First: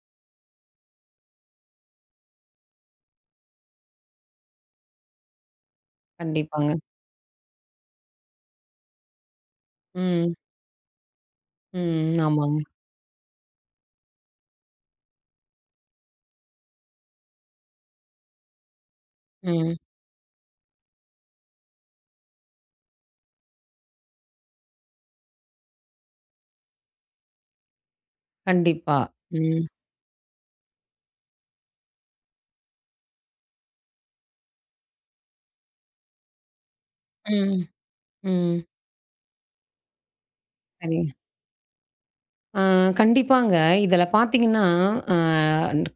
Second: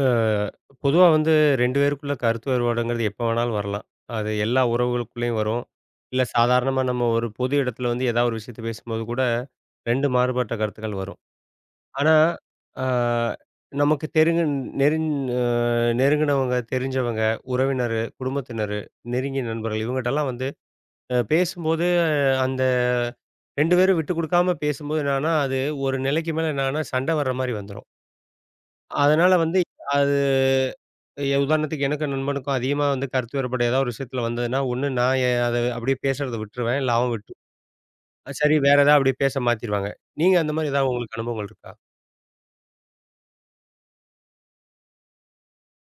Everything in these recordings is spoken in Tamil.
அ பொதுவா வந்து 2 பேருக்குள்ள கருத்து வேறுபாடுங்கிறது எப்ப வேணாலும் வரலாம். அது எல்லா உறவுகளுக்குள்ளேயும் வரும். இல்ல கண்டிப்பாங்க. சாதாரணமா நம்ம ஒரு பொது இடத்துல வந்து ஏதாவது ஒரு விஷயத்த பேசும்போது கூட 2 ம். மாறுபட்ட கருத்துக்கள் வரும். ஆனா, ம். ஆமாங்க. அ நமக்கு தெரிஞ்ச நெருங் அ நெருங்கினவங்க, தெரிஞ்சவங்க, உறவினரு, குடும்பத்தினரு, நெருங்கிய ம். நண்பர்கள் இவங்கட்டலாம் வந்து பேசும்போது அந்த 2 பேரும் விட்டு குடுக்காம பேசும்போது என்னன்னா, அது ஒரு நிலைக்கு மேல என்னன்னா சண்டை வர்ற மாரி வந்துரும். கண்டிப்பா. அதனால வந்து ம். அது உதாரணத்துக்கு எனக்கும் நண்பனுக்கும் அதிகமா வந்து கருத்து வேறுபாடு ஏதாவது ஒரு விஷயத்துல வந்ததுன்னா, ஒண்ணு நான் அத அப்படியே பேசுறத விட்டுருவேன். இல்ல அவன் விட்டு ம். சரி ம். வேற ஏதாவது அப்படியே பேச மாத்திருவாங்க. நீங்க அந்த மாதிரி ஏதாவது சரிங்க. உங்களுக்கு அனுபவங்கள் இருக்கா? ஆ கண்டிப்பாங்க. இதில பார்த்தீங்கன்னா, அ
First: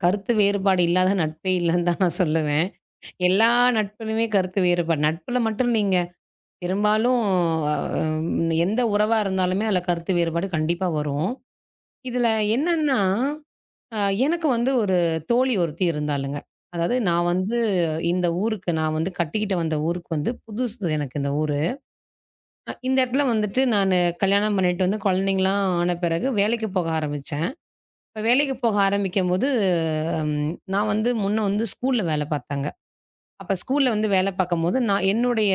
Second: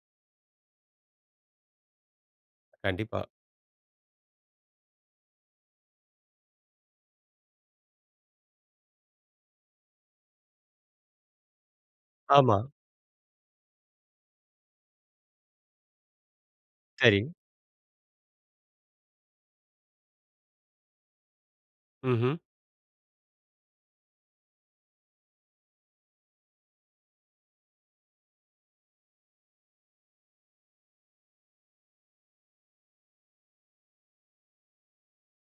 கருத்து வேறுபாடு இல்லாத நட்பே இல்லன்னு தான் நான் சொல்லுவேன். கண்டிப்பா. எல்லா நட்பிலுமே கருத்து வேறுபாடு. நட்பில மட்டும் இல்லைங்க. பெரும்பாலும் அ எந்த உறவா இருந்தாலுமே அதில கருத்து வேறுபாடு கண்டிப்பா வரும். இதில ஆமா. என்னன்னா, அ எனக்கு வந்து ஒரு தோழி ஒருத்தி இருந்தாளுங்க. அதாவது சரி. நான் வந்து இந்த ஊருக்கு நான் வந்து கட்டிக்கிட்டு வந்த ஊருக்கு வந்து புதுசு எனக்கு இந்த ஊரு. ம்ஹ்ம். இந்த இடத்துல வந்துட்டு நானு கல்யாணம் பண்ணிட்டு வந்து குழந்தைங்கலாம் ஆன பிறகு வேலைக்கு போக ஆரம்பிச்சேன். இப்ப வேலைக்கு போக ஆரம்பிக்கும்போது, நான் வந்து முன்ன வந்து ஸ்கூல்ல வேலை பார்த்தாங்க. அப்ப ஸ்கூல்ல வந்து வேலை பார்க்கும்போது,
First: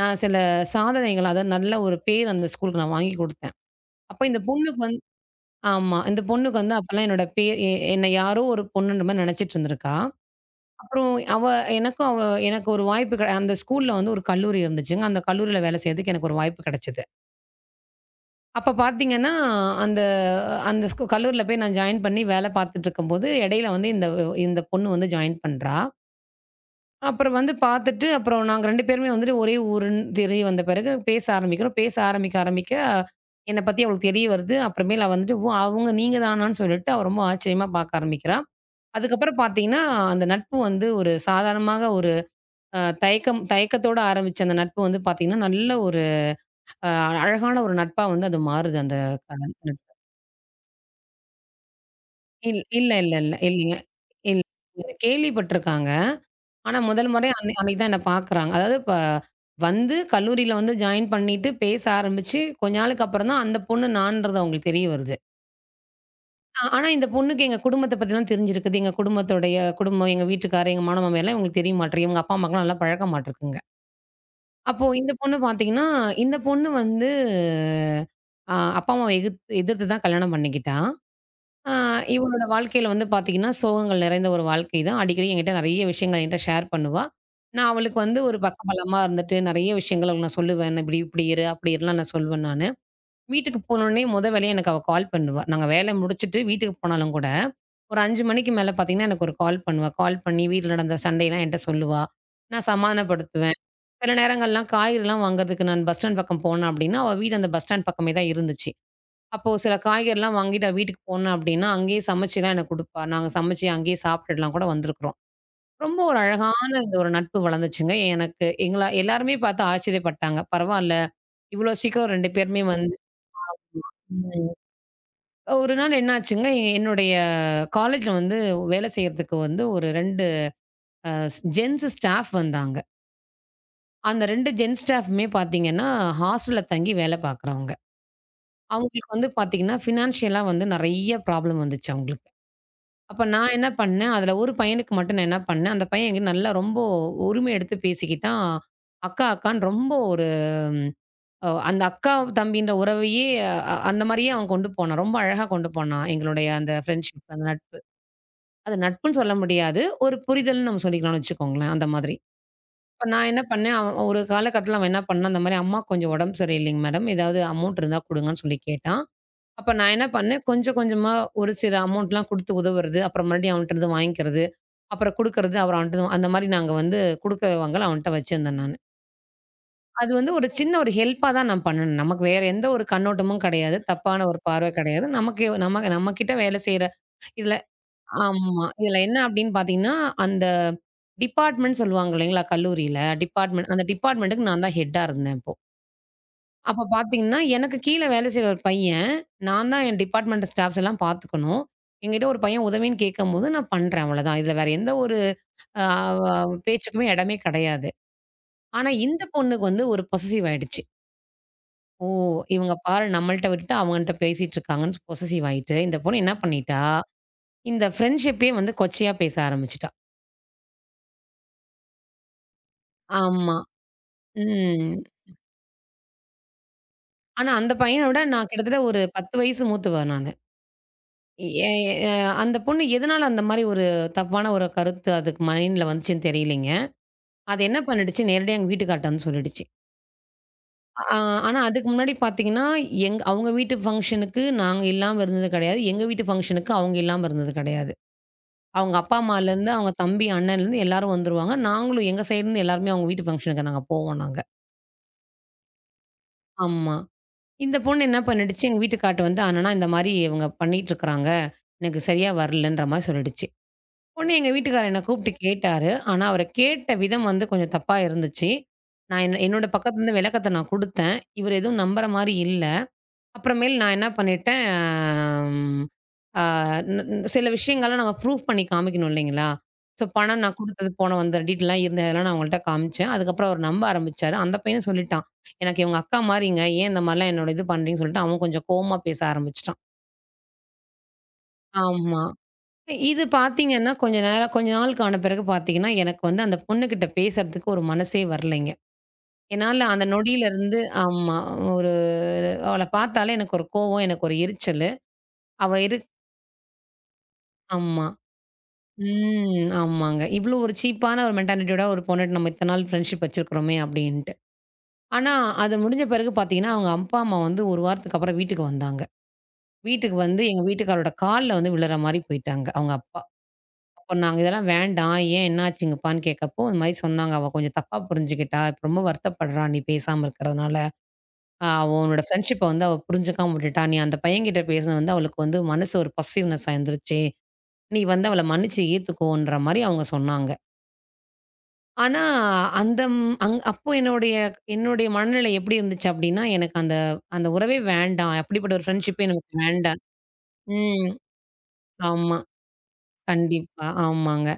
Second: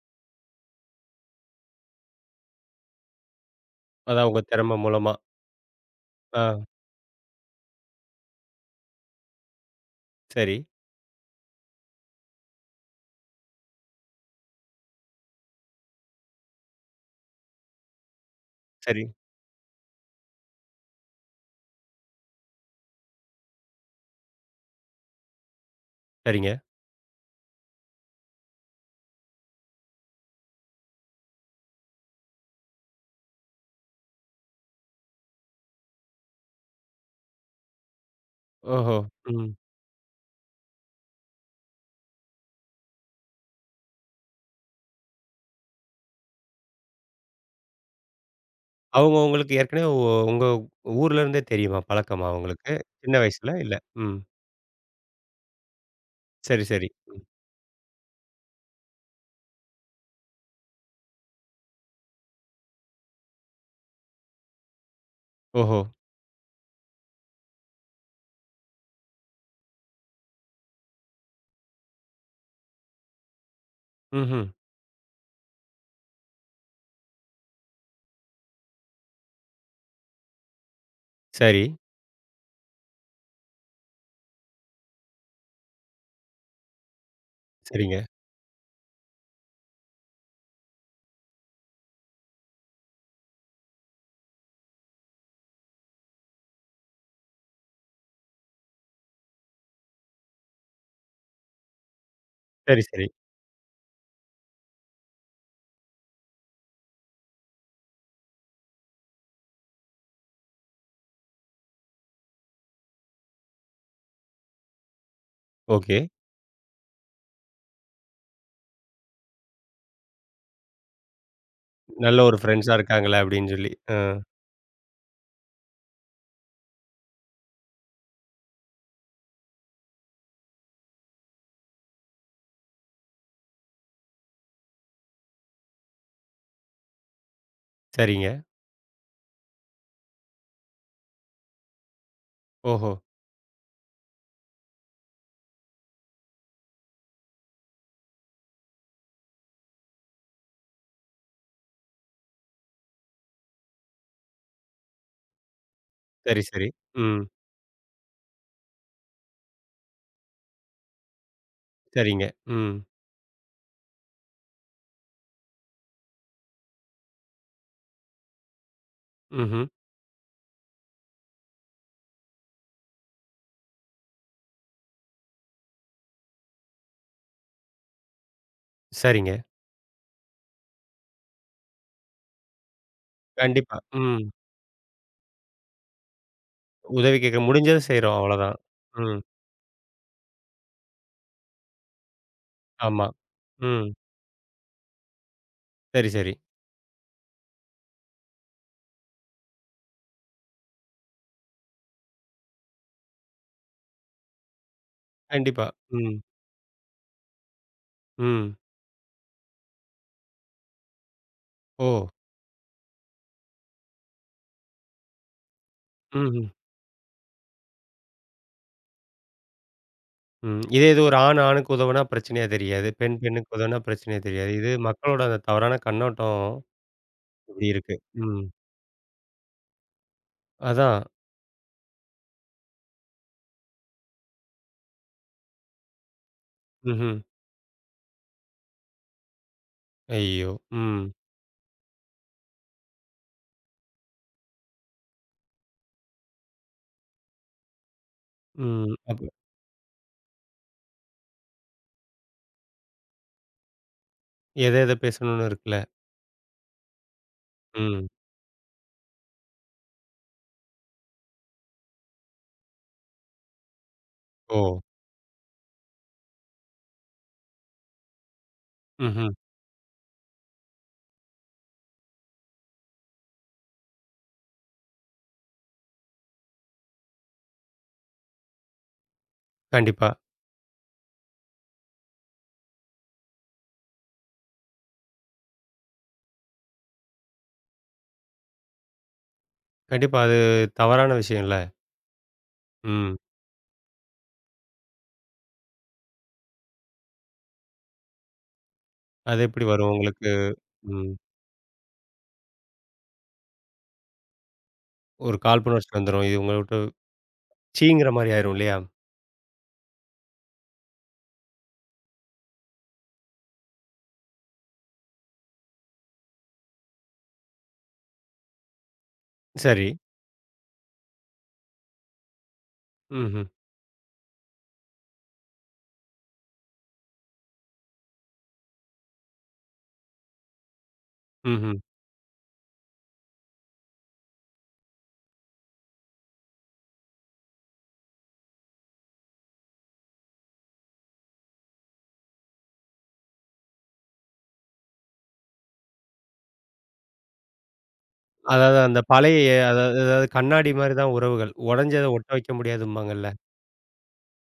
நான் சில சாதனைகள், அதாவது நல்ல ஒரு பேர் அந்த ஸ்கூலுக்கு நான் வாங்கி குடுத்தேன். அப்ப அதான் இந்த உங்க திறமை பொண்ணுக்கு வந்து மூலமா. ஆமா. இந்த ஆ பொண்ணுக்கு வந்து அப்பலாம் என்னோட பேர் என்ன யாரோ ஒரு பொண்ணுன்ற மாரி நெனச்சிட்டு இருந்திருக்கா. சரி, அப்புறம் அவ எனக்கும் அவ எனக்கு ஒரு வாய்ப்பு அந்த ஸ்கூல்ல வந்து ஒரு கல்லூரி இருந்துச்சுங்க. அந்த கல்லூரியில வேலை செய்றதுக்கு எனக்கு ஒரு வாய்ப்பு கிடைச்சது. அப்ப சரி, பார்த்தீங்கன்னா, அந்த அந்த கல்லூரில போய் நான் ஜாயின் பண்ணி வேலை பார்த்துட்டுருக்கும்போது, இடையில வந்து இந்த இந்த பொண்ணு வந்து ஜாயின் பண்றா. சரிங்க. அப்புறம் வந்து பார்த்துட்டு, அப்புறம் நாங்க 2 பேருமே வந்துட்டு ஒரே ஊருன்னு தெரிய வந்த பிறகு பேச ஆரம்பிக்கிறோம். பேச ஆரம்பிக்க ஆரம்பிக்க, என்ன பத்தி அவளுக்கு தெரிய வருது. அப்புறமேல் அவ வந்துட்டு, "ஓ! அவங்க நீங்க தானான்னு" சொல்லிட்டு அவ ரொம்ப ஆச்சரியமா பார்க்க ஆரம்பிக்கிறா. ஓஹோ! அதுக்கப்புறம் ம். பார்த்தீங்கன்னா, அந்த நட்பு வந்து ஒரு சாதாரணமாக ஒரு தயக்கம் தயக்கத்தோட ஆரம்பிச்ச அந்த நட்பு வந்து பார்த்தீங்கன்னா, நல்ல ஒரு அ அழகான ஒரு நட்பா வந்து அது மாறுது அந்த. அவங்க உங்களுக்கு ஏற்கனவே உங்க ஊர்ல இருந்தே தெரியுமா? பழக்கமா உங்களுக்கு? இல்ல, இல்ல, சின்ன இல்ல. வயசுல இல்ல? இல்லைங்க. ம். இல்ல. கேள்விப்பட்டுருக்காங்க. சரி, ஆனா சரி. முதல் ம். முறை அன்னைக்கு தான் என்ன பார்க்குறாங்க. அதாவது இப்ப வந்து கல்லூரியில வந்து ஜாயின் பண்ணிட்டு பேச ஆரம்பிச்சு, கொஞ்ச நாளுக்கு அப்புறம் தான் அந்த பொண்ணு நான்றது அவங்களுக்கு தெரிய வருது. ஓஹோ! ஆனா இந்த பொண்ணுக்கு எங்க குடும்பத்த பத்திலாம் தெரிஞ்சிருக்குது. எங்க குடும்பத்தோடைய குடும்பம், எங்க வீட்டுக்காரர், எங்க மாமனாமார்லாம் இவங்களுக்கு தெரிய மாட்டேங்குது. இவங்க அப்பா, அம்மாக்குலாம் நல்லா பழக்கமாட்டுருக்குங்க. ம்ஹ்ம். அப்போ இந்த பொண்ணு பார்த்தீங்கன்னா, இந்த பொண்ணு வந்து அப்பா, அம்மாவ எதிர்த்து தான் கல்யாணம் பண்ணிக்கிட்டா. சரி. ஆ இவளோட வாழ்க்கையில வந்து பார்த்தீங்கன்னா, சோகங்கள் நிறைந்த ஒரு வாழ்க்கை தான். அடிக்கடி என்கிட்ட நெறைய விஷயங்கள் என்கிட்ட ஷேர் பண்ணுவா. நான் அவளுக்கு சரிங்க. வந்து ஒரு பக்கபலமா இருந்துட்டு, நெறைய விஷயங்கள் அவளுக்கு நான் சொல்லுவேன். "இப்படி இப்படி இரு" அப்படிலாம் நான் சொல்லுவேன் நானு. வீட்டுக்கு போனோனே மொத வேலையா எனக்கு அவ கால் பண்ணுவா. நாங்க வேல முடிச்சுட்டு வீட்டுக்கு போனாலும் கூட, ஒரு 5 மணிக்கு மேல பார்த்தீங்கன்னா, எனக்கு ஒரு கால் பண்ணுவா. கால் பண்ணி வீட்ல நடந்த சண்டைலாம் என்ட்ட சொல்லுவா. நான் சரி, சரி. சமாதானப்படுத்துவேன். சில நேரங்கள்லாம் காய்கறிலாம் வாங்குறதுக்கு நான் பஸ் ஸ்டாண்ட் பக்கம் போனேன் அப்படின்னா, அவ வீடு அந்த பஸ் ஸ்டாண்ட் பக்கமே தான் இருந்துச்சு. அப்போ சில காய்கறிலாம் வாங்கிட்டு வீட்டுக்கு போனேன் அப்படின்னா, அங்கேயே சமைச்சுலாம் எனக்கு குடுப்பா. நாங்க சமைச்சு அங்கேயே சாப்பிட்டுலாம் கூட வந்திருக்கிறோம். ஓகே. ரொம்ப ஒரு அழகான இந்த ஒரு நட்பு வளர்ந்துச்சுங்க. எனக்கு எங்கள எல்லாருமே பார்த்து ஆச்சரியப்பட்டாங்க. பரவால்ல, இவ்வளோ சீக்கிரம் நல்ல 2 ஒரு பேருமே ஃப்ரெண்ட்ஸா வந்து. இருக்காங்களே அப்படின்னு சொல்லி. ஆ ம். ஒரு நாள் என்ன ஆச்சுங்க, என்னுடைய காலேஜ்ல வந்து வேலை செய்றதுக்கு வந்து ஒரு 2 ஜென்ஸ் ஸ்டாஃப் வந்தாங்க. அந்த 2 ஜென்ஸ் ஸ்டாஃப்மே பார்த்தீங்கன்னா, ஹாஸ்டல்ல தங்கி வேலை பார்க்குறவங்க. சரிங்க. அவங்களுக்கு வந்து பார்த்தீங்கன்னா, ஃபினான்ஷியலா வந்து நெறைய ப்ராப்ளம் வந்துச்சு அவங்களுக்கு. ஓஹோ! அப்ப நான் என்ன பண்ணேன், அதுல ஒரு பையனுக்கு மட்டும் நான் என்ன பண்ணேன், அந்த பையன் என்கிட்ட நல்லா ரொம்ப உரிமை எடுத்து பேசிக்கிட்டான். அக்கா, அக்கான்னு ரொம்ப ஒரு அந்த அக்கா, தம்பின்ற உறவையே அந்த மாரியே அவன் கொண்டு போனான். ரொம்ப அழகா கொண்டு போனான். சரி, எங்களுடைய சரி. அந்த ம். ஃப்ரெண்ட்ஷிப், அந்த நட்பு. அது நட்புன்னு சொல்ல முடியாது. ஒரு புரிதல்னு நம்ம சொல்லிக்கலாம்னு வச்சுக்கோங்களேன், அந்த மாதிரி. சரிங்க. ம். இப்ப நான் என்ன பண்ணேன், அவன் ஒரு காலகட்டத்தில அவன் என்ன பண்ணான், இந்த மாரி, "அம்மாக்கு கொஞ்சம் உடம்பு சரியில்லைங்க மேடம். ஏதாவது அமௌண்ட் இருந்தா குடுங்கன்னு" சொல்லி கேட்டான். ம்ஹ்ம். அப்ப நான் என்ன பண்ணேன், கொஞ்சம் கொஞ்சமா ஒரு சில அமௌண்ட்லாம் குடுத்து உதவுறது. அப்புறம் மறுபடியும் அவன்ட்டருந்து வாங்கிக்கிறது. அப்புறம் குடுக்கறது. அப்புறம் அவன்ட்டருந்து அந்த மாரி நாங்க வந்து குடுக்க வாங்கல அவன்ட்ட வச்சிருந்தேன் நானு. சரிங்க. அது வந்து ஒரு சின்ன ஒரு ஹெல்ப்பா தான் நான் பண்ணுனேன். நமக்கு வேற எந்த ஒரு கண்ணோட்டமும் கண்டிப்பா. கிடையாது. ம். தப்பான ஒரு பார்வை கிடையாது. நமக்கு நமக்கு நம்மகிட்ட வேலை செய்ற உதவி கேட்க இதுல. முடிஞ்சத செய்றோம். அவ்வளோதான். ஆமா. இதுல என்ன ம். அப்டின்னு பார்த்தீங்கன்னா, அந்த டிபார்ட்மென்ட் சொல்லுவாங்க இல்லைங்களா? கல்லூரியில ஆமா. டிபார்ட்மென்ட் அந்த ம். டிபார்ட்மென்ட்க்கு நான் தான் ஹெட்டா இருந்தேன் அப்போ. சரி, சரி. அப்ப பார்த்தீங்கன்னா, எனக்கு கீழ வேலை செய்ற ஒரு பையன், நான் தான் என் டிபார்ட்மெண்ட் ஸ்டாஃப்ஸ் எல்லாம் பார்த்துக்கணும். என்கிட்ட ஒரு பையன் உதவின்னு கேட்கும்போது, நான் பண்றேன் அவ்வளோதான். இதுல வேற எந்த ஒரு கண்டிப்பா. அ ம். வ பேச்சுக்குமே இடமே கிடையாது. ம். ஆனா இந்த பொண்ணுக்கு வந்து ஒரு பொசசிவ் ஆயிடுச்சு. ஓ! ஓ! இவங்க பாரு நம்மள்ட்ட விட்டுட்டு அவங்கள்ட்ட பேசிட்டு இருக்காங்கன்னு பொசசிவ் ஆயிட்டு, இந்த பொண்ணு ம்ஹ்ம். என்ன ம். பண்ணிட்டா, இந்த ஃப்ரெண்ட்ஷிப்பே வந்து கொச்சையா பேச ஆரம்பிச்சுட்டா. ம். இதே இது ஒரு ஆண் ஆணுக்கு உதவுனா பிரச்சனையா தெரியாது. பெண் பெண்ணுக்கு ஆமா. உதவுனா பிரச்சனையா தெரியாது. இது ம். மக்களோட அந்த தவறான கண்ணோட்டம் ஆனா இப்படி அந்த இருக்கு. பையன விட ம். நான் கிட்டத்தட்ட ஒரு 10 வயசு மூத்தவ நானு. அதான். எ எ அந்த பொண்ணு எதனால அந்த மாரி ஒரு தப்பான ஒரு கருத்து அதுக்கு மைண்ட்ல வந்துச்சுன்னு தெரியலைங்க. ம்ஹ்ம். அது என்ன பண்ணிடுச்சு, நேரடியா எங்க வீட்டுக்கார்ட்ட வந்து சொல்லிடுச்சு. ஐயோ! ம். ஆ ஆனா அதுக்கு முன்னாடி பார்த்தீங்கன்னா, அவங்க வீட்டு ஃபங்ஷனுக்கு நாங்க இல்லாம இருந்தது கிடையாது. எங்க வீட்டு ஃபங்ஷனுக்கு அவங்க இல்லாம இருந்தது கிடையாது. ம். அவங்க அப்பா, அப்ப அம்மாலேருந்து, அவங்க தம்பி, அண்ணன்லேருந்து எல்லாரும் வந்துருவாங்க. நாங்களும் எங்க சைடுலேருந்து எல்லாருமே அவங்க வீட்டு ஃபங்ஷனுக்கு நாங்க போவோம் நாங்க. எத எத பேசணும்னு இருக்குல்ல. ஆமா. இந்த பொண்ணு ம். என்ன பண்ணிடுச்சு, எங்க வீட்டுக்கார்ட்ட வந்து, "அண்ணனா இந்த மாரி இவங்க பண்ணிட்டு இருக்கிறாங்க. எனக்கு சரியா வரலன்ற" மாரி சொல்லிடுச்சு. உடனே எங்க ஓ! வீட்டுக்காரர் என்ன கூப்பிட்டு கேட்டாரு. ஆனா, அவரு கேட்ட விதம் வந்து கொஞ்சம் தப்பா இருந்துச்சு. நான் ம்ஹ்ம். என்ன என்னோட பக்கத்துல இருந்து விளக்கத்த நான் குடுத்தேன். இவரு எதுவும் நம்புற மாரி இல்ல. அப்புறமேல் நான் என்ன பண்ணிட்டேன், ம் ஆ ந ந சில விஷயங்கள்லாம் நம்ம ப்ரூஃப் பண்ணி காமிக்கணும் இல்லைங்களா? ஸோ கண்டிப்பா. பணம் நான் குடுத்தது, போன வந்த டீட்டெயில்லாம் இருந்தது அதெல்லாம் நான் அவங்கள்ட்ட காமிச்சேன். அதுக்கப்புறம் அவர் நம்ப ஆரம்பிச்சாரு. அந்த பையனும் சொல்லிட்டான். எனக்கு இவங்க அக்கா மாரிங்க. ஏன் இந்த மாரிலாம் என்னோட இது பண்றீங்கன்னு சொல்லிட்டு, அவன் கொஞ்சம் கோவமா பேச ஆரம்பிச்சுட்டான். கண்டிப்பா. அது தவறான விஷயம்ல. ஆமா. ம். இது பார்த்தீங்கன்னா, கொஞ்ச நேரம் கொஞ்ச நாளுக்கான பிறகு பார்த்தீங்கன்னா, எனக்கு வந்து அந்த பொண்ணுகிட்ட பேசுறதுக்கு ஒரு மனசே வரலைங்க. அது எப்படி என்னால வரும் அந்த உங்களுக்கு? நொடியிலருந்து. ம். ஆமா. ஒரு அவள பார்த்தாலே எனக்கு ஒரு கோவம், எனக்கு ஒரு எரிச்சலு. ஒரு அவ காழ்ப்புணர்ச்சி இரு வந்துரும். இது உங்கள்ட்ட ஆமா. சீங்கிற மாரி ஆயிரும் இல்லையா? ம். ஆமாங்க. இவ்ளோ ஒரு சீப்பான ஒரு மென்டாலிட்டியோட ஒரு பொண்ணுட்ட நம்ம இத்தன நாள் ஃப்ரெண்ட்ஷிப் வச்சிருக்கிறோமே அப்டின்ட்டு. ஆனா, அது முடிஞ்ச பிறகு பார்த்தீங்கன்னா, அவங்க அப்பா, அம்மா வந்து 1 வாரத்துக்கு அப்புறம் வீட்டுக்கு வந்தாங்க. சரி. வீட்டுக்கு வந்து எங்க வீட்டுக்காரரோட கால்ல வந்து விழுற மாரி போயிட்டாங்க, அவங்க அப்பா. ம்ஹ்ம். அப்ப நாங்க இதெல்லாம் வேண்டாம். ஏன் என்ன ஆச்சுங்கப்பான்னு கேட்கப்போ, இந்த மாரி சொன்னாங்க. "அவ கொஞ்சம் தப்பா புரிஞ்சுக்கிட்டா. இப்ப ரொம்ப வருத்தப்படுறா நீ பேசாம இருக்கிறதுனால. ம்ஹ்ம். அவ உன்னோட ஃப்ரெண்ட்ஷிப்ப வந்து அவ புரிஞ்சுக்காம விட்டுட்டா. நீ அந்த பையன்கிட்ட பேசினது வந்து அவளுக்கு வந்து மனசு ஒரு பஸ்ஸிவ்னஸ் ஆயிருந்துருச்சு. நீ வந்து அவள மன்னிச்சு ஏத்துக்கோன்ற" மாரி அவங்க சொன்னாங்க. ஆனா அந்த ம் அங் அப்போ என்னுடைய என்னுடைய மனநிலை எப்படி இருந்துச்சு அப்படின்னா, எனக்கு அந்த அந்த உறவே வேண்டாம். அப்படிப்பட்ட அதாவது ஒரு அந்த ஃப்ரெண்ட்ஷிப்பே பழைய எனக்கு அதாவது வேண்டாம். அதாவது கண்ணாடி மாரி ம். தான் உறவுகள். உடைஞ்சத ஒட்ட ஆமா. வைக்க முடியாதும்பாங்கல்ல. கண்டிப்பா. ஆமாங்க.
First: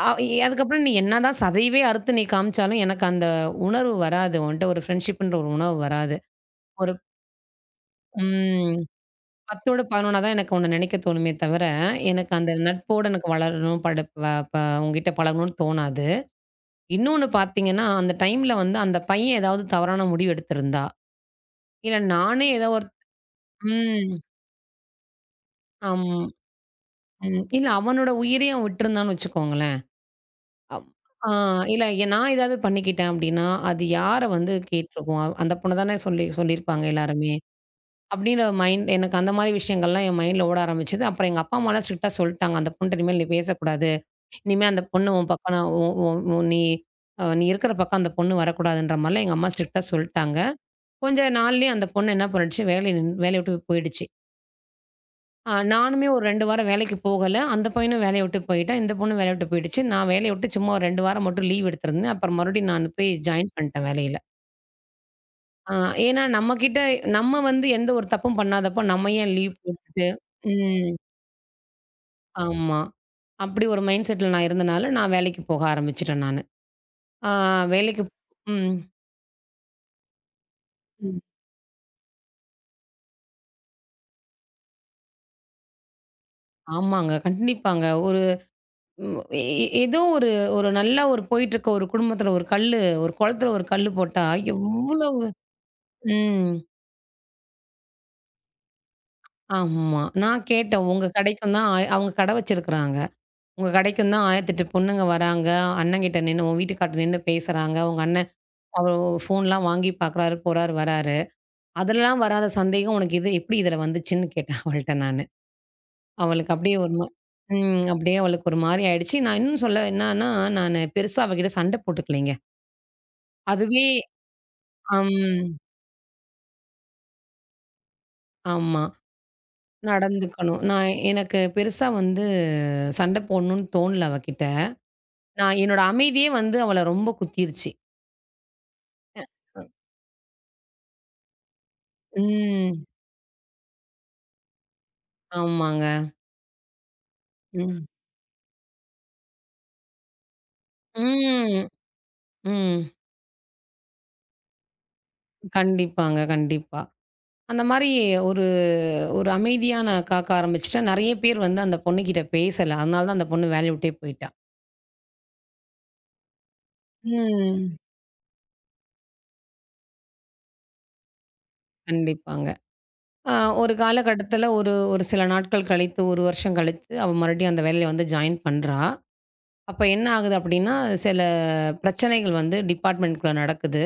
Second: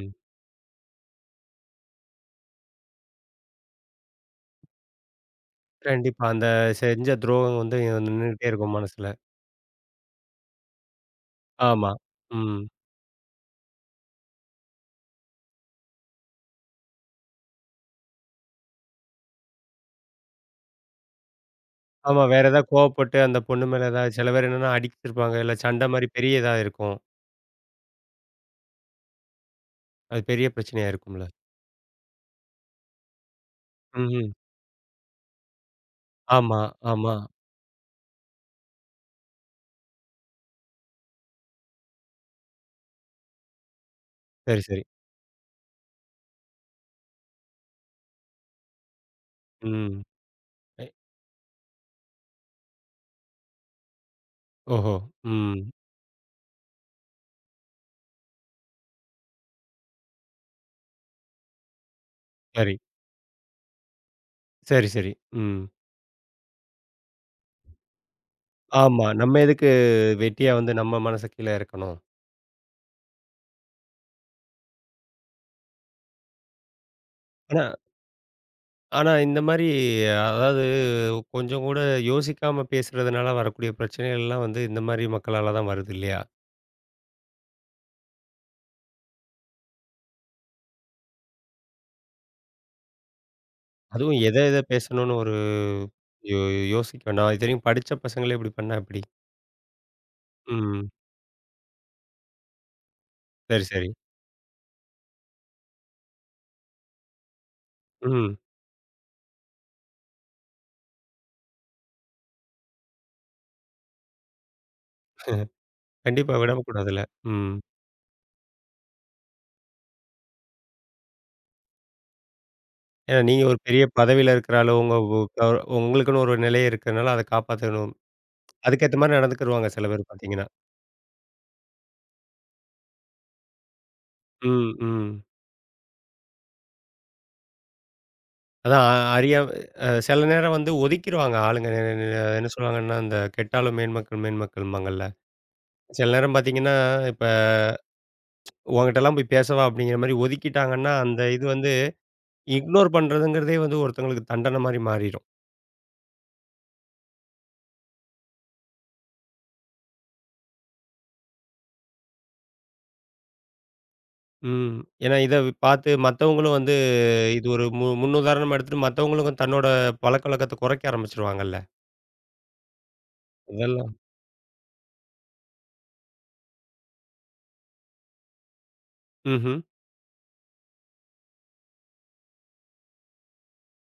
ஆ இ அதுக்கப்புறம் நீ என்னதான் சதையவே அறுத்து நீ காமிச்சாலும், எனக்கு அந்த உணர்வு வராது. உன்ட்ட ஒரு ஃப்ரெண்ட்ஷிப்ன்ற ஒரு உணர்வு வராது. கண்டிப்பா. அந்த ஒரு செஞ்ச துரோகம் வந்து நின்னுகிட்டே இருக்கும் ம் மனசுல. 10 ஓட 11 தான் எனக்கு உன்ன நினைக்க தோணுமே தவிர, ஆமா. எனக்கு அந்த ம். நட்போட எனக்கு வளரணும், படு ப ப உன்கிட்ட பழகணும்னு தோணாது. இன்னொன்னு பார்த்தீங்கன்னா, அந்த டைம்ல வந்து அந்த பையன் ஏதாவது தவறான முடிவு எடுத்திருந்தா, இல்ல ஆமா. வேற நானே ஏதோ ஏதாவது ஒரு. கோவப்பட்டு அந்த பொண்ணு மேல ம். ஏதாவது சில பேர் என்னன்னா அடிச்சிருப்பாங்க. இல்ல சண்டை மாரி ஆமா. பெரிய இதா இருக்கும். ம். இல்ல அவனோட உயிரையும் அவன் விட்டிருந்தான்னு வச்சுக்கோங்களேன். அது பெரிய அம். பிரச்சனையா இருக்கும்ல. ஆ இல்ல நான் ஏதாவது பண்ணிக்கிட்டேன் அப்படின்னா, அது யார ம்ஹ்ம். வந்து கேட்டுருக்கும்? அந்த பொண்ண தானே சொல்லி ஆமா, சொல்லியிருப்பாங்க ஆமா. எல்லாருமே. அப்படின்ற மைண்ட் எனக்கு அந்த மாரி விஷயங்கள்லாம் என் மைண்ட்ல ஓட ஆரம்பிச்சது. அப்புறம் எங்க அப்பா, அம்மாலாம் ஸ்ட்ரிக்ட்டா சொல்ட்டாங்க. அந்த பொண்ணுட்ட இனிமேல் நீ பேசக்கூடாது. சரி, இனிமேல் சரி. அந்த பொண்ணு உன் பக்கம் நான் உ உ உ நீ இருக்கிற பக்கம் அந்த பொண்ணு வரக்கூடாதுன்ற மாரிலாம் எங்க அம்மா ஸ்ட்ரிக்ட்டா ம். சொல்ட்டாங்க. எ கொஞ்ச நாள்லயே அந்த பொண்ணு என்ன பண்ணிடுச்சு, வேலைய விட்டு போயிடுச்சு. ஓஹோ! ம். நானுமே ஒரு 2 வாரம் வேலைக்கு போகல. அந்த பையனும் வேலைய விட்டு போயிட்டான். இந்த பொண்ணும் வேலைய விட்டு போயிடுச்சு. நான் வேலைய விட்டு சும்மா ஒரு 2 வாரம் மட்டும் லீவ் எடுத்திருந்தேன். அப்புறம் மறுபடியும் சரி. நான் போய் ஜாயின் பண்ணிட்டேன் வேலையில. சரி, சரி. ம். ஆ ஏன்னா நம்ம வந்து எந்த ஒரு தப்பும் பண்ணாதப்போ ஆமா. நம்ம ஏன் நம்ம லீவ் எதுக்கு போட்டுட்டு. வெட்டியா வந்து ம். நம்ம மனச கீழ இறக்கணும்? ஆமா. அப்படி ஒரு மைண்ட் செட்ல நான் இருந்தனால நான் வேலைக்கு போக ஆரம்பிச்சுட்டேன் நானு. ஆ ஆனா வேலைக்கு ம். ஆனா இந்த மாரி அதாவது ம். கொஞ்சம் கூட யோசிக்காம பேசுறதுனால வரக்கூடிய பிரச்சனைகள்லாம் வந்து இந்த மாரி மக்களால தான் வருது இல்லையா? ஆமாங்க. கண்டிப்பாங்க. ஒரு ஏதோ ஒரு ஒரு நல்லா ஒரு போயிட்டுருக்க ஒரு குடும்பத்தில ஒரு கல்லு ஒரு குளத்தில ஒரு கல்லு அதுவும் போட்டா எத எத பேசணும்னு எவ்வளவு. ஒரு யோ ம். யோசிக்க வேண்டாம். இத்தனைக்கும் படிச்ச பசங்களே இப்படி பண்ணா எப்படி? ஆமா. நான் கேட்டேன். ம். உங்க கடைக்கும் தான் ஆய அவங்க கடை வச்சிருக்கிறாங்க. சரி, உங்க சரி. கடைக்கும் தான் 1008 பொண்ணுங்க வராங்க. அண்ணங்கிட்ட நின்னு உன் வீட்டுக்கார்ட்ட நின்னு பேசுறாங்க. உங்க அண்ணன் ம். அவரு ஃபோன்லாம் வாங்கி பார்க்குறாரு, போறாரு, வராரு. அதுலலாம் வராத சந்தேகம் உனக்கு இது எப்படி இதுல வந்துச்சுன்னு கேட்டேன் அவள்ட்ட நானு. கண்டிப்பா அவளுக்கு அப்படியே ஒரு விடக்கூடாதுல்ல. மா ம். ம். அப்படியே அவளுக்கு ஒரு மாரி ஆயிடுச்சு. நான் இன்னும் சொல்ல என்னன்னா, நானு பெருசா அவகிட்ட சண்டை போட்டுக்கலைங்க. ஏன்னா, நீங்க ஒரு பெரிய அதுவே பதவியில இருக்கிற ஆளு. உங்க அம். உ அ உங்களுக்குன்னு ஒரு நிலை இருக்கிறனால அத காப்பாத்தணும். ஆமா. அதுக்கேத்த மாரி நடந்துக்கிருவாங்க சில பேர் பார்த்தீங்கன்னா. நடந்துக்கணும். நான் எனக்கு பெருசா வந்து சண்டை போடணும்னு தோணல அவகிட்ட. ம், ம். நான் என்னோட அமைதியே வந்து அவள ரொம்ப குத்திருச்சு. அதான் அ அறியா அ. அ சில நேரம் வந்து ஒதுக்கிருவாங்க ஆளுங்க. நெ நெ நெ- என்ன ம். சொல்லுவாங்கன்னா, இந்த கெட்டாலும் மேன்மக்கள் மேன்மக்கள்ம்பாங்கல்ல. ஆமாங்க. சில நேரம் பார்த்தீங்கன்னா, இப்ப ம். உன்கிட்டலாம் போய் பேசவா? அப்படிங்கிற மாரி ஒதுக்கிட்டாங்கன்னா, அந்த இது ம். வந்து ம். இக்னோர் பண்றதுங்கிறதே வந்து ஒருத்தங்களுக்கு தண்டனை மாரி மாறிரும். கண்டிப்பாங்க, கண்டிப்பா. அந்த மாரி ஒரு ஒரு அமைதியா நான் காக்க ஆரம்பிச்சுட்டா, நெறைய பேர் வந்து அந்த பொண்ணுகிட்ட பேசல. அதனால தான் அந்த பொண்ணு வேலைய விட்டே போயிட்டா. ம். ஏன்னா இத பார்த்து மத்தவங்களும் வந்து இது ஒரு ம். முன்னுதாரணமா எடுத்துட்டு மத்தவங்களுக்கும் தன்னோட பழக்கவழக்கத்த குறைக்க ஆரம்பிச்சுருவாங்கல்ல. கண்டிப்பாங்க. அ ஒரு இதெல்லாம் காலகட்டத்தில ஒரு ஒரு சில நாட்கள் கழித்து, 1 வருஷம் கழித்து அவ மறுபடியும் அந்த வேலையில வந்து ஜாயின் பண்றா. ம்ஹ்ம். அப்ப என்ன ஆகுது அப்டின்னா, சில பிரச்சனைகள் வந்து டிபார்ட்மெண்ட்குள்ள நடக்குது.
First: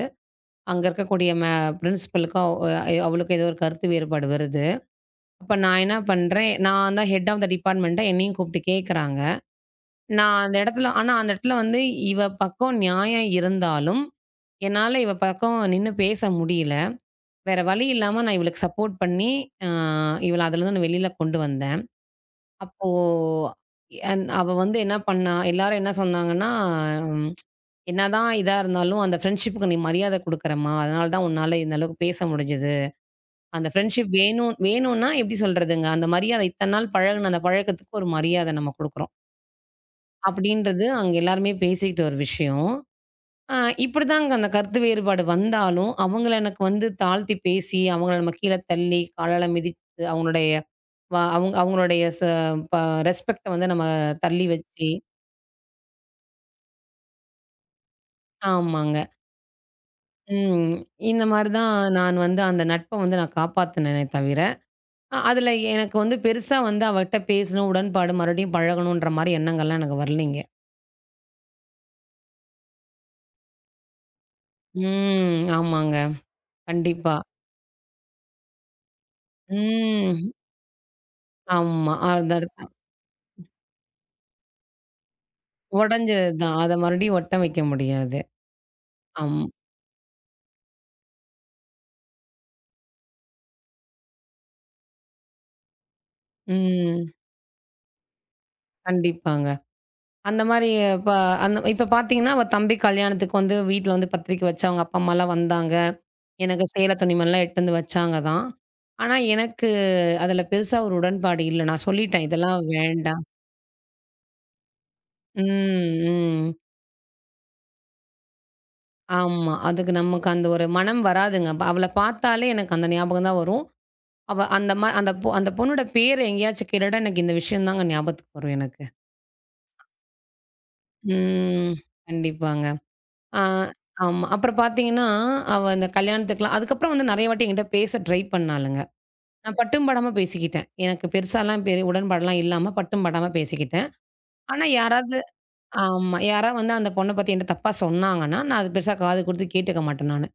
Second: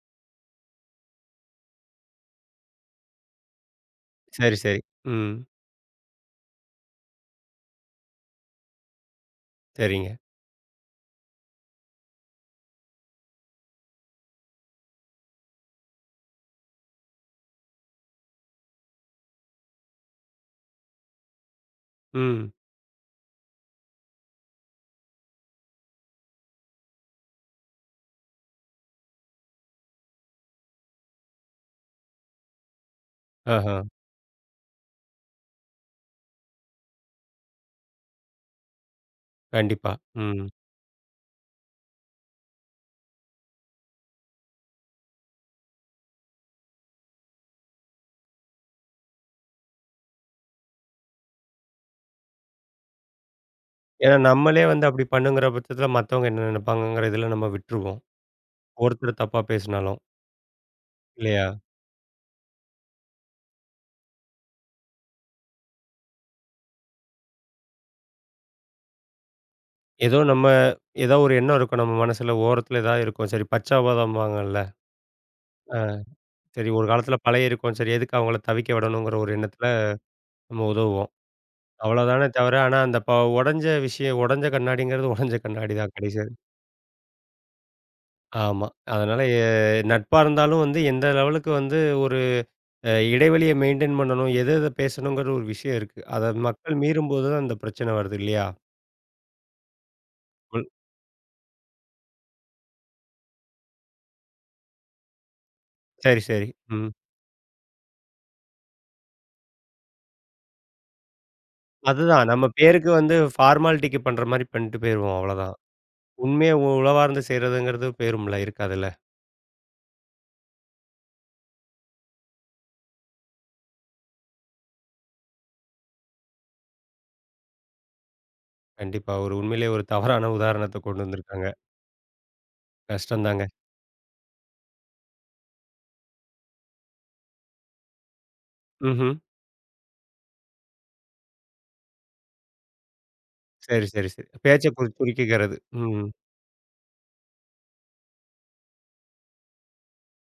அங்க இருக்கக்கூடிய பிரின்சிபலுக்கும் அவ் அ அவளுக்கும் ஏதோ ஒரு கருத்து வேறுபாடு சரி, வருது. சரி. ம். அப்ப நான் என்ன பண்றேன், நான் தான் ஹெட் ஆஃப் த டிபார்ட்மெண்ட்டா என்னையும் கூப்பிட்டு கேட்கறாங்க. சரிங்க. நான் அந்த இடத்துல ஆனா அந்த இடத்துல வந்து இவ பக்கம் நியாயம் இருந்தாலும், என்னால இவ பக்கம் நின்னு பேச முடியல. வேற வழி இல்லாம நான் இவளுக்கு சப்போர்ட் பண்ணி, அ இவள அதுலருந்து நான் வெளில கொண்டு வந்தேன். ம். அப்போ அவ வந்து என்ன பண்ணா, எல்லாரும் என்ன சொன்னாங்கன்னா, உம், "என்னதான் இதா இருந்தாலும் அந்த ஃப்ரெண்ட்ஷிப்புக்கு நீ மரியாதை குடுக்குறம்மா. அதனால தான் உன்னால இந்த அளவுக்கு பேச முடிஞ்சது." அந்த ஆஹா. ஃப்ரெண்ட்ஷிப் வேணும் வேணும்னா எப்படி சொல்றதுங்க? அந்த மரியாதை இத்தன நாள் பழகுன அந்த பழக்கத்துக்கு ஒரு மரியாதை நம்ம குடுக்குறோம். கண்டிப்பா. ம். அப்படின்றது அங்க எல்லாருமே பேசிக்கிட்ட ஒரு விஷயம். அ இப்படிதாங்க அந்த கருத்து வேறுபாடு வந்தாலும், அவங்கள எனக்கு வந்து தாழ்த்தி பேசி, அவங்கள நம்ம கீழ தள்ளி, காலால மிதித்து அவங்களுடைய வ அவங்க அவங்களுடைய ச ப ரெஸ்பெக்ட்ட வந்து நம்ம ஏன்னா தள்ளி நம்மளே வந்து வச்சு. அப்படி பண்ணுங்கிற பட்சத்தில மத்தவங்க என்ன நினைப்பாங்கங்கிற இதில நம்ம விட்டுருவோம். ஆமாங்க. ஒருத்தர் தப்பா பேசினாலும். ம். இந்த இல்லையா? மாரி தான் நான் வந்து அந்த நட்ப வந்து நான் காப்பாத்துனேனே தவிர அதுல எனக்கு வந்து பெருசா வந்து அவட்ட பேசணும், உடன்பாடு மறுபடியும் பழகணுன்ற மாரி எண்ணங்கள்லாம் எனக்கு ஏதோ வரலைங்க. நம்ம ஏதோ ஒரு எண்ணம் இருக்கும் நம்ம மனசுல ஓரத்தில ஏதாவது இருக்கும். சரி பச்சாபாதாம்பாங்கல்ல. ம். அ ஆமாங்க. சரி ஒரு காலத்தில கண்டிப்பா. பழகியிருக்கோம். சரி எதுக்கு அவங்கள தவிக்க விடணுங்கிற ஒரு எண்ணத்தில ம். நம்ம உதவுவோம். ஆமா. அவ்வளோதானே அது தவிர, அடுத் ஆனா அந்த உடைஞ்ச விஷயம் உடைஞ்ச கண்ணாடிங்கிறது உடைஞ்ச கண்ணாடி தான் கடைசி உடைஞ்சது வரை. தான். அத மறுபடியும் ஒட்ட வைக்க முடியாது. ஆமா. அதனால ஆம். நட்பா இருந்தாலும் வந்து எந்த லெவலுக்கு வந்து ஒரு இடைவெளிய மெயின்டெயின் பண்ணணும். எத எத பேசணுங்கிற ஒரு விஷயம் இருக்கு. அத மக்கள் ம். மீறும்போது தான் அந்த பிரச்சனை வருது இல்லையா? கண்டிப்பாங்க. அந்த ம். மாரி இப்ப அந்த இப்ப பார்த்தீங்கன்னா, அவ தம்பி கல்யாணத்துக்கு வந்து வீட்ல வந்து பத்திரிக்கை வச்சு அவங்க அப்பா, அம்மாலாம் வந்தாங்க. சரி, சரி. எனக்கு ம். சேலை, துணிமணிலாம் எடுத்து வந்து வச்சாங்க தான். ஆனா, எனக்கு அதுல பெருசா ஒரு உடன்பாடு இல்ல. நான் சொல்லிட்டேன், அதுதான் நம்ம இதெல்லாம் பேருக்கு வந்து வேண்டாம். ஃபார்மாலிட்டிக்கு பண்ற மாரி பண்ணிட்டு போயிருவோம் ம், அவ்வளோதான். ம். உண்மைய உ உளவார்ந்து செய்றதுங்கிறது போயிரும்ல, இருக்காதுல்ல. ஆமா. அதுக்கு நமக்கு அந்த ஒரு மனம் வராதுங்க. அவள பார்த்தாலே எனக்கு அந்த ஞாபகம் தான் வரும். அவ அந்த ம அந்த பொ அந்த பொண்ணோட பேரு எங்கேயாச்சும் கேட்டுட்டா எனக்கு இந்த விஷயம் தாங்க ஞாபகத்துக்கு வரும் எனக்கு. கண்டிப்பா ஒரு உண்மையிலேயே ஒரு தவறான உதாரணத்த கொண்டு வந்திருக்காங்க. ம். கண்டிப்பாங்க. கஷ்டம் ஆ தாங்க. ஆமா. அப்புறம் பார்த்தீங்கன்னா, அந்த கல்யாணத்துக்குலாம் அதுக்கப்புறம் வந்து நெறைய வாட்டி என்கிட்ட பேச ட்ரை பண்ணாளுங்க. ம்ஹ்ம். நான் பட்டும் படாம பேசிக்கிட்டேன். எனக்கு பெருசாலாம் பெரிய உடன்பாடுலாம் இல்லாம பட்டும் படாம சரி, பேசிக்கிட்டேன். சரி, சரி. பேச்ச ஆனா யாராவது. குறுக்கிக்கிறது. ம். ஆமா. யாராவது வந்து அந்த பொண்ண பத்தி என்ட்ட தப்பா சொன்னாங்கன்னா, நான் அது பெருசா காது குடுத்து கேட்டுக்க மாட்டேன் நானு.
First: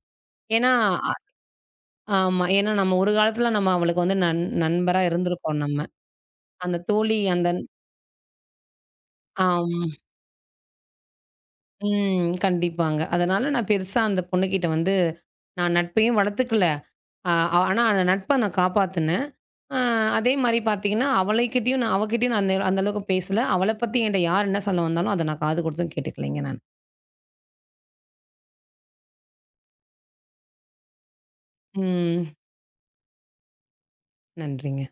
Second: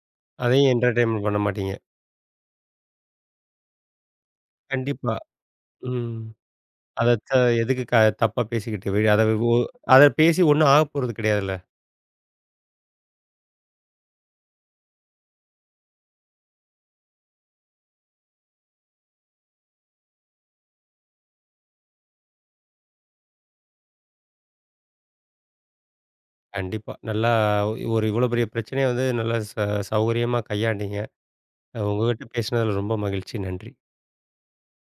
அதையும் ஏன்னா என்டர்டெயின்மென்ட் பண்ண மாட்டீங்க. ஆமா. ஏன்னா நம்ம ஒரு காலத்துல நம்ம அவளுக்கு வந்து நண்பரா கண்டிப்பா. இருந்திருக்கோம் நம்ம. ம். அந்த அத தோழி த அந்த எதுக்கு தப்பா பேசிக்கிட்டு? வி அத ஒ ஆம். அத பேசி ஒண்ணும் ஆகப்போறது கிடையாதுல்ல. ம். கண்டிப்பாங்க. அதனால நான் பெருசா அந்த பொண்ணுகிட்ட வந்து நான் நட்பையும் வளர்த்துக்கல. ஆ, அ ஆனா அந்த நட்ப நான் காப்பாத்துனேன். அ அதே மாரி பார்த்தீங்கன்னா, அவளைக்கிட்டயும் நான் அவகிட்டயும் நான் அந்த அந்த அளவுக்கு பேசல. அவள பத்தி என்ட்ட யார் என்ன சொல்ல வந்தாலும் அத நான் காது குடுத்தும் கேட்டுக்கலைங்க நான். கண்டிப்பா. நல்லா ஒரு இவ்வளோ பெரிய பிரச்சனைய வந்து நல்லா சௌகரியமா கையாண்டீங்க. உங்ககிட்ட ம். பேசினதுல ரொம்ப மகிழ்ச்சி. நன்றி. நன்றிங்க.